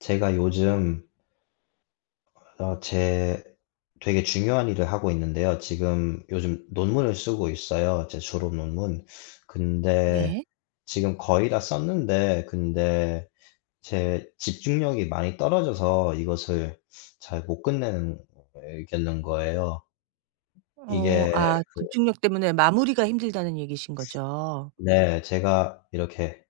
제가 요즘 제 되게 중요한 일을 하고 있는데요. 지금 요즘 논문을 쓰고 있어요. 제 졸업 논문. 근데 네. 지금 거의 다 썼는데, 근데 제 집중력이 많이 떨어져서 이것을 잘 못 끝내는 겠는 거예요. 이게 아 집중력 때문에 마무리가 힘들다는 얘기신 거죠? 네, 제가 이렇게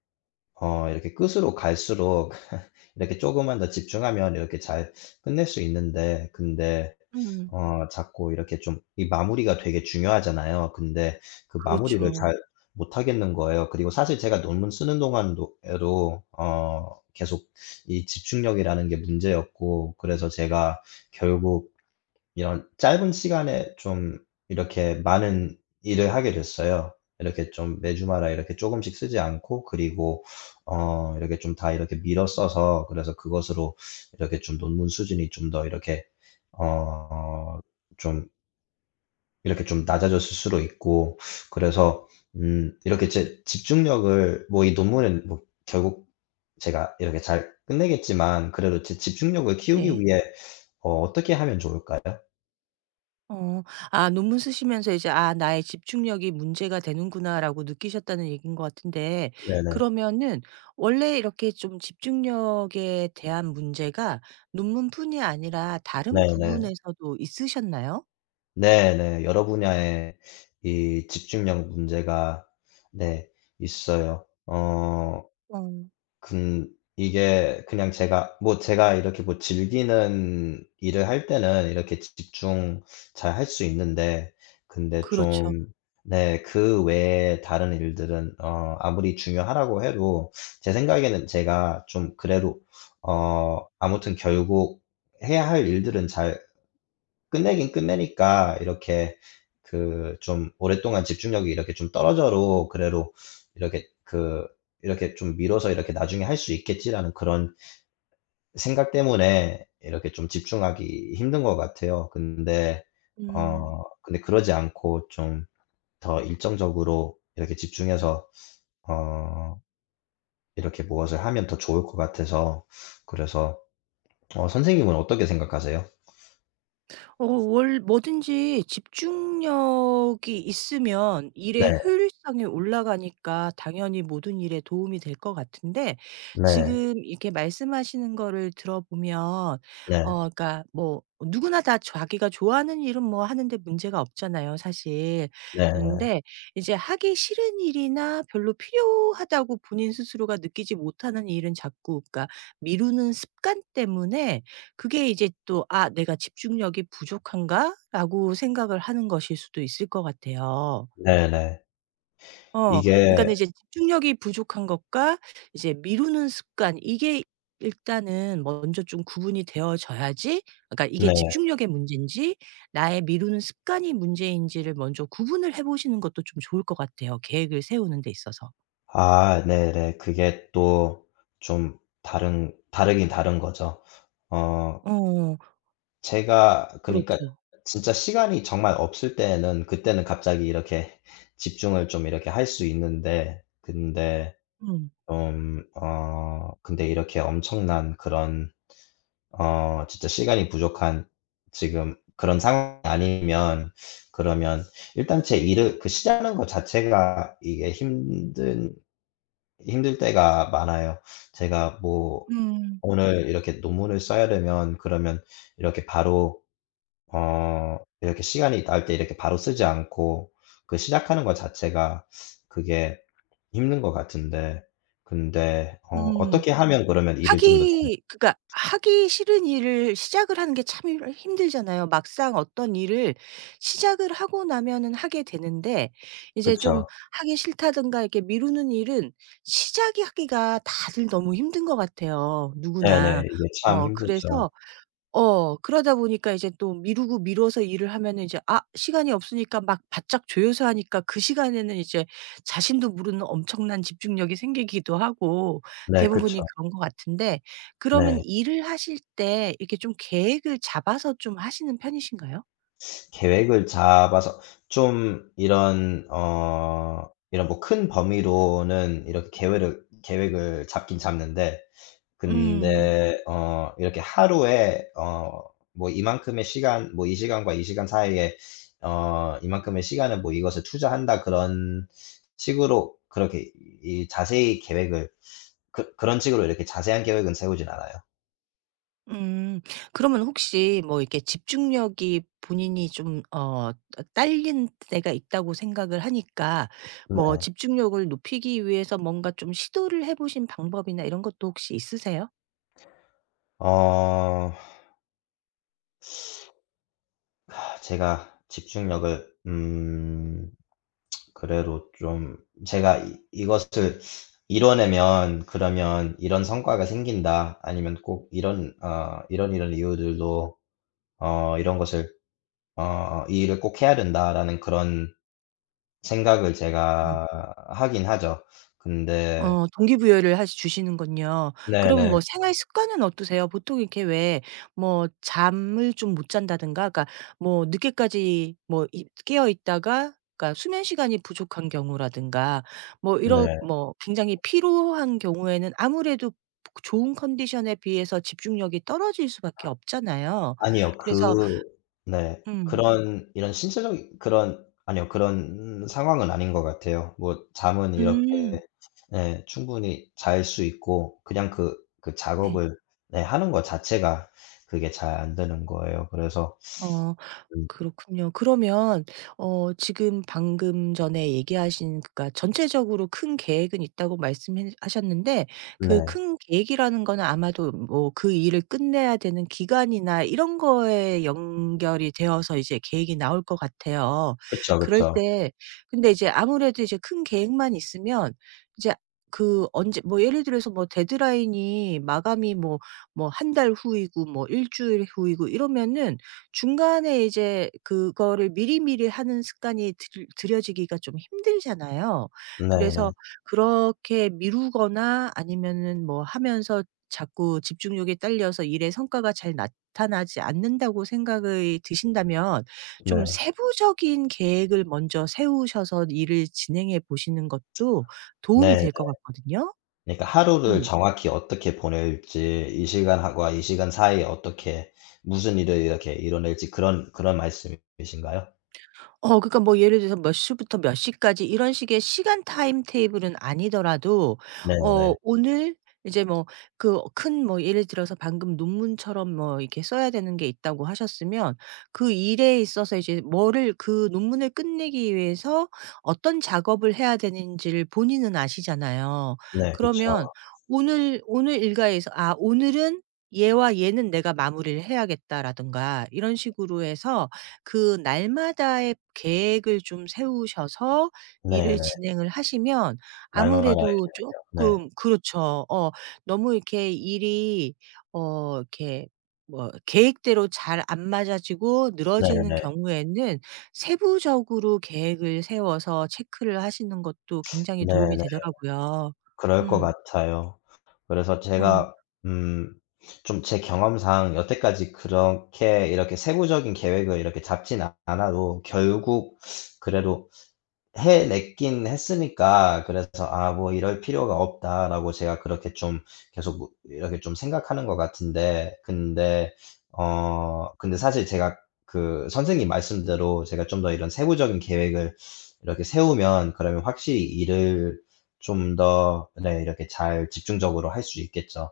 이렇게 끝으로 갈수록 이렇게 조금만 더 집중하면 이렇게 잘 끝낼 수 있는데, 근데 음. 자꾸 이렇게 좀 이 마무리가 되게 중요하잖아요. 근데 그 마무리를 그렇죠. 잘 못하겠는 거예요. 그리고 사실 제가 논문 쓰는 동안도 에도 계속 이 집중력이라는 게 문제였고, 그래서 제가 결국 이런 짧은 시간에 좀 이렇게 많은 일을 하게 됐어요. 이렇게 좀 매주마다 이렇게 조금씩 쓰지 않고, 그리고 이렇게 좀 다 이렇게 밀어 써서, 그래서 그것으로 이렇게 좀 논문 수준이 좀 더 이렇게 어 좀 이렇게 좀 낮아졌을 수도 있고. 그래서 이렇게 제 집중력을, 뭐 이 논문은 뭐 결국 제가 이렇게 잘 끝내겠지만, 그래도 제 집중력을 키우기 네. 위해 어떻게 하면 좋을까요? 어. 아 논문 쓰시면서 이제 '아 나의 집중력이 문제가 되는구나.'라고 느끼셨다는 얘기인 것 같은데, 네네. 그러면은 원래 이렇게 좀 집중력에 대한 문제가 논문뿐이 아니라 다른 네네. 부분에서도 있으셨나요? 네네. 여러 분야에 이 집중력 문제가, 네, 있어요. 어 어. 근 이게 그냥 제가 이렇게 뭐 즐기는 일을 할 때는 이렇게 집중 잘 할 수 있는데, 근데 그렇죠. 좀, 네, 그 외에 다른 일들은 아무리 중요하라고 해도 제 생각에는 제가 좀 그래도 아무튼 결국 해야 할 일들은 잘 끝내긴 끝내니까, 이렇게 그 좀 오랫동안 집중력이 이렇게 좀 떨어져도, 그래도 이렇게 그 이렇게 좀 미뤄서 이렇게 '나중에 할 수 있겠지.'라는 그런 생각 때문에 이렇게 좀 집중하기 힘든 것 같아요. 근데 음. 근데 그러지 않고 좀 더 일정적으로 이렇게 집중해서 어 이렇게 무엇을 하면 더 좋을 것 같아서, 그래서 선생님은 어떻게 생각하세요? 어 월 뭐든지 집중력이 있으면 네. 일의 효율성이 올라가니까 당연히 모든 일에 도움이 될 것 같은데, 네. 지금 이렇게 말씀하시는 거를 들어보면, 네. 그러니까 뭐 누구나 다 자기가 좋아하는 일은 뭐 하는데 문제가 없잖아요, 사실. 네. 그런데 이제 하기 싫은 일이나 별로 필요하다고 본인 스스로가 느끼지 못하는 일은 자꾸, 그러니까 미루는 습관 때문에 그게 이제 또 '아 내가 집중력이 부족한가?'라고 생각을 하는 것일 수도 있을 것 같아요. 네네. 어 이게, 그러니까는 이제 집중력이 부족한 것과 이제 미루는 습관, 이게 일단은 먼저 좀 구분이 되어져야지, 그러니까 이게 네. 집중력의 문제인지 나의 미루는 습관이 문제인지를 먼저 구분을 해 보시는 것도 좀 좋을 것 같아요, 계획을 세우는 데 있어서. 아, 네네. 그게 또 좀 다른 다르긴 다른 거죠. 어 어. 제가 그니까 그렇죠. 진짜 시간이 정말 없을 때에는 그때는 갑자기 이렇게 집중을 좀 이렇게 할 수 있는데, 근데 음. 좀 근데 이렇게 엄청난 그런 진짜 시간이 부족한 지금 그런 상황이 아니면, 그러면 일단 제 일을 그 시작하는 것 자체가 이게 힘든 힘들 때가 많아요. 제가 뭐 음. 오늘 이렇게 논문을 써야 되면, 그러면 이렇게 바로 이렇게 시간이 날 때 이렇게 바로 쓰지 않고, 그 시작하는 것 자체가 그게 힘든 것 같은데. 근데 음. 어떻게 하면 그러면 일을 좀 더 잘. 하기 그러니까 하기 싫은 일을 시작을 하는 게 참 힘 힘들잖아요. 막상 어떤 일을 시작을 하고 나면은 하게 되는데, 이제 그쵸. 좀 하기 싫다든가 이렇게 미루는 일은 시작이 하기가 다들 너무 힘든 것 같아요, 누구나. 네네. 이게 참 힘들죠. 그래서, 그러다 보니까 이제 또 미루고 미뤄서 일을 하면은, 이제 아 시간이 없으니까 막 바짝 조여서 하니까 그 시간에는 이제 자신도 모르는 엄청난 집중력이 생기기도 하고 네, 그쵸. 대부분이 그런 것 같은데, 그러면 네. 일을 하실 때 이렇게 좀 계획을 잡아서 좀 하시는 편이신가요? 계획을 잡아서 좀 이런 이런 뭐 큰 범위로는 이렇게 계획을 잡긴 잡는데, 음. 근데 이렇게 하루에 뭐 이만큼의 시간, 뭐 '이 시간과 이 시간 사이에 이만큼의 시간을 뭐 이것에 투자한다.' 그런 식으로 그렇게 이 자세히 계획을, 그런 식으로 이렇게 자세한 계획은 세우진 않아요. 음. 그러면 혹시 뭐 이렇게 집중력이 본인이 좀 딸린 때가 있다고 생각을 하니까 뭐 네. 집중력을 높이기 위해서 뭔가 좀 시도를 해 보신 방법이나 이런 것도 혹시 있으세요? 어 제가 집중력을, 그래도 좀, 제가 이 이것을 이뤄내면 그러면 이런 성과가 생긴다. 아니면 꼭 이런 이런 이유들로 이런 것을 '이 일을 꼭 해야 된다.'라는 그런 생각을 음. 제가 하긴 하죠. 근데. 동기부여를 하시 주시는군요. 그럼 네네. 뭐 생활 습관은 어떠세요? 보통 이렇게, 왜 뭐 잠을 좀 못 잔다든가, 그러니까 뭐 늦게까지 뭐 이 깨어 있다가, 그러니까 수면 시간이 부족한 경우라든가 뭐 이런 네. 뭐 굉장히 피로한 경우에는 아무래도 좋은 컨디션에 비해서 집중력이 떨어질 수밖에 없잖아요. 아니요. 그래서. 그, 네. 음. 그런 이런 신체적인 그런, 아니요, 그런 상황은 아닌 것 같아요. 뭐 잠은 이렇게, 음. 예, 충분히 잘 수 있고, 그냥 그 그 네. 작업을, 네, 하는 거 자체가 그게 잘 안 되는 거예요. 그래서 어. 음 그렇군요. 그러면 지금 방금 전에 얘기하신, 그니까 전체적으로 큰 계획은 있다고 말씀 하셨는데, 그 네. 큰 계획이라는 거는 아마도 뭐 그 일을 끝내야 되는 기간이나 이런 거에 연결이 되어서 이제 계획이 나올 것 같아요. 그쵸, 그럴 그쵸. 때, 근데 이제 아무래도 이제 큰 계획만 있으면 이제 그 언제 뭐 예를 들어서 뭐 데드라인이 마감이 뭐 1달 후이고 뭐 1주일 후이고 이러면은, 중간에 이제 그거를 미리미리 하는 습관이 들 들여지기가 좀 힘들잖아요. 네네. 네. 그래서 그렇게 미루거나 아니면은 뭐 하면서 자꾸 집중력이 딸려서 일의 성과가 잘 나타나지 않는다고 생각이 드신다면, 좀 네. 세부적인 계획을 먼저 세우셔서 일을 진행해 보시는 것도 도움이 네. 될 것 같거든요. 그러니까 하루를 음. 정확히 어떻게 보낼지, 이 시간과 이 시간 사이에 어떻게 무슨 일을 이렇게 이뤄낼지, 그런 그런 말씀이신가요? 그러니까 뭐 예를 들어서 몇 시부터 몇 시까지 이런 식의 시간 타임 테이블은 아니더라도, 네. 오늘 이제 뭐 그 큰 뭐 예를 들어서 방금 논문처럼 뭐 이렇게 써야 되는 게 있다고 하셨으면, 그 일에 있어서 이제 뭐를 그 논문을 끝내기 위해서 어떤 작업을 해야 되는지를 본인은 아시잖아요. 네. 그쵸. 그러면 오늘 일과에서 '아 오늘은 얘와 얘는 내가 마무리를 해야겠다.'라든가 이런 식으로 해서 그 날마다의 계획을 좀 세우셔서 일을 네네. 진행을 하시면 날마다 이렇게 아무래도 되죠. 네. 쪼끔, 그렇죠. 너무 이렇게 일이 이렇게 뭐 계획대로 잘 안 맞아지고 늘어지는 네네. 경우에는 세부적으로 계획을 세워서 체크를 하시는 것도 굉장히 도움이 네네. 되더라고요. 그럴 것 음. 같아요. 그래서 어. 제가 음 좀, 제 경험상 여태까지 그렇게 이렇게 세부적인 계획을 이렇게 잡진 않아도 결국 그래도 해냈긴 했으니까, 그래서 '아 뭐 이럴 필요가 없다.'라고 제가 그렇게 좀 계속 뭐 이렇게 좀 생각하는 것 같은데. 근데 근데 사실 제가 그 선생님 말씀대로 제가 좀 더 이런 세부적인 계획을 이렇게 세우면 그러면 확실히 일을 좀 더, 네, 이렇게 잘 집중적으로 할 수 있겠죠.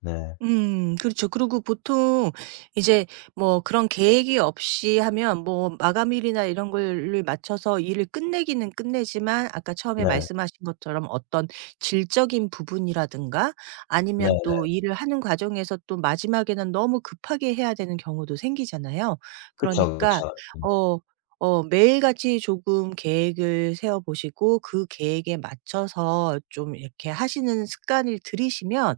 네. 그렇죠. 그리고 보통 이제 뭐 그런 계획이 없이 하면 뭐 마감일이나 이런 걸를 맞춰서 일을 끝내기는 끝내지만, 아까 처음에 네. 말씀하신 것처럼 어떤 질적인 부분이라든가 네. 아니면 또 일을 하는 과정에서 또 마지막에는 너무 급하게 해야 되는 경우도 생기잖아요. 그쵸, 그러니까 그쵸. 네. 어 매일같이 조금 계획을 세워 보시고 그 계획에 맞춰서 좀 이렇게 하시는 습관을 들이시면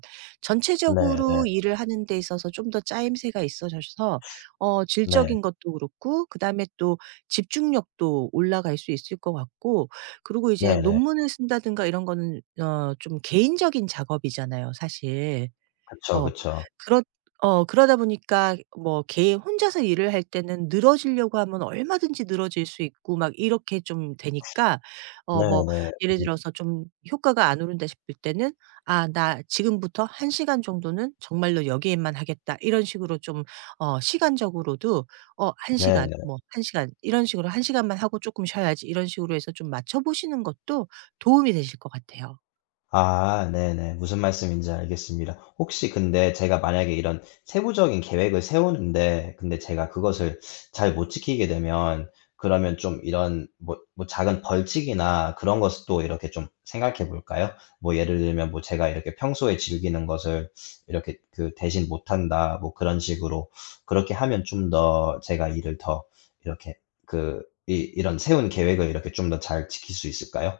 네네. 전체적으로 일을 하는 데 있어서 좀 더 짜임새가 있어져서 네. 질적인 것도 그렇고 그다음에 또 집중력도 올라갈 수 있을 것 같고, 그리고 이제 네네. 논문을 쓴다든가 이런 거는 좀 개인적인 작업이잖아요, 사실. 그쵸, 어. 그쵸. 그렇 어 그러다 보니까 뭐 걔 혼자서 일을 할 때는 늘어지려고 하면 얼마든지 늘어질 수 있고 막 이렇게 좀 되니까, 뭐 네네. 예를 무, 들어서 좀 효과가 안 오른다 싶을 때는 '아 나 지금부터 1시간 정도는 정말로 여기에만 하겠다.' 이런 식으로 좀 시간적으로도 1시간, 네. 뭐 1시간 이런 식으로 1시간만 하고 조금 쉬어야지 이런 식으로 해서 좀 맞춰 보시는 것도 도움이 되실 것 같아요. 아, 네네. 무슨 말씀인지 알겠습니다. 혹시 근데 제가 만약에 이런 세부적인 계획을 세우는데 근데 제가 그것을 잘 못 지키게 되면, 그러면 좀 이런 뭐 작은 벌칙이나 그런 것도 이렇게 좀 생각해 볼까요? 뭐 예를 들면 뭐 제가 이렇게 평소에 즐기는 것을 이렇게 그 대신 못 한다, 뭐 그런 식으로. 그렇게 하면 좀 더 제가 일을 더 이렇게 그 이 이런 세운 계획을 이렇게 좀 더 잘 지킬 수 있을까요?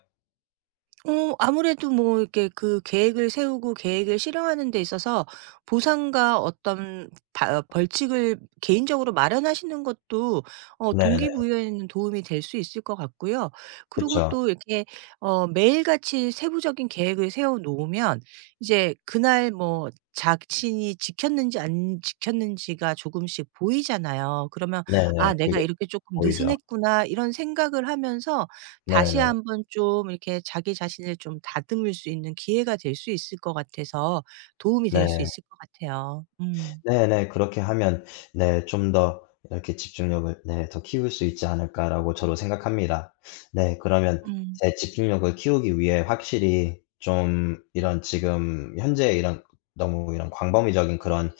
아무래도 뭐 이렇게 그 계획을 세우고 계획을 실행하는 데 있어서 보상과 어떤 벌칙을 개인적으로 마련하시는 것도 네네. 동기부여에는 도움이 될 수 있을 것 같고요. 그리고 그쵸. 또 이렇게 매일같이 세부적인 계획을 세워 놓으면 이제 그날 뭐 자신이 지켰는지 안 지켰는지가 조금씩 보이잖아요. 그러면 '아 네네. 내가 그게 이렇게 조금 보이죠. 느슨했구나.' 이런 생각을 하면서 다시 네네. 한번 좀 이렇게 자기 자신을 좀 다듬을 수 있는 기회가 될 수 있을 것 같아서 도움이 네. 될 수 있을 것 같아요. 음. 네네. 그렇게 하면, 네, 좀 더 이렇게 '집중력을, 네, 더 키울 수 있지 않을까.'라고 저도 생각합니다. 네, 그러면 음. 제 집중력을 키우기 위해 확실히 좀 이런 지금 현재 이런 너무 이런 광범위적인 그런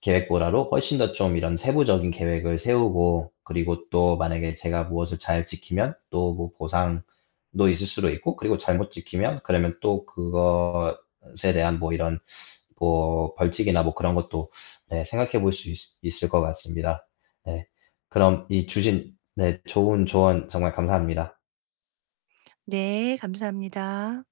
계획보다도 훨씬 더 좀 이런 세부적인 계획을 세우고, 그리고 또 만약에 제가 무엇을 잘 지키면 또 뭐 보상도 있을 수도 있고, 그리고 잘못 지키면 그러면 또 그것에 대한 뭐 이런 뭐 벌칙이나 뭐 그런 것도, 네, 생각해 볼 수 있, 을것 같습니다. 네. 그럼 이 주신, 네, 좋은 조언 정말 감사합니다. 네. 감사합니다.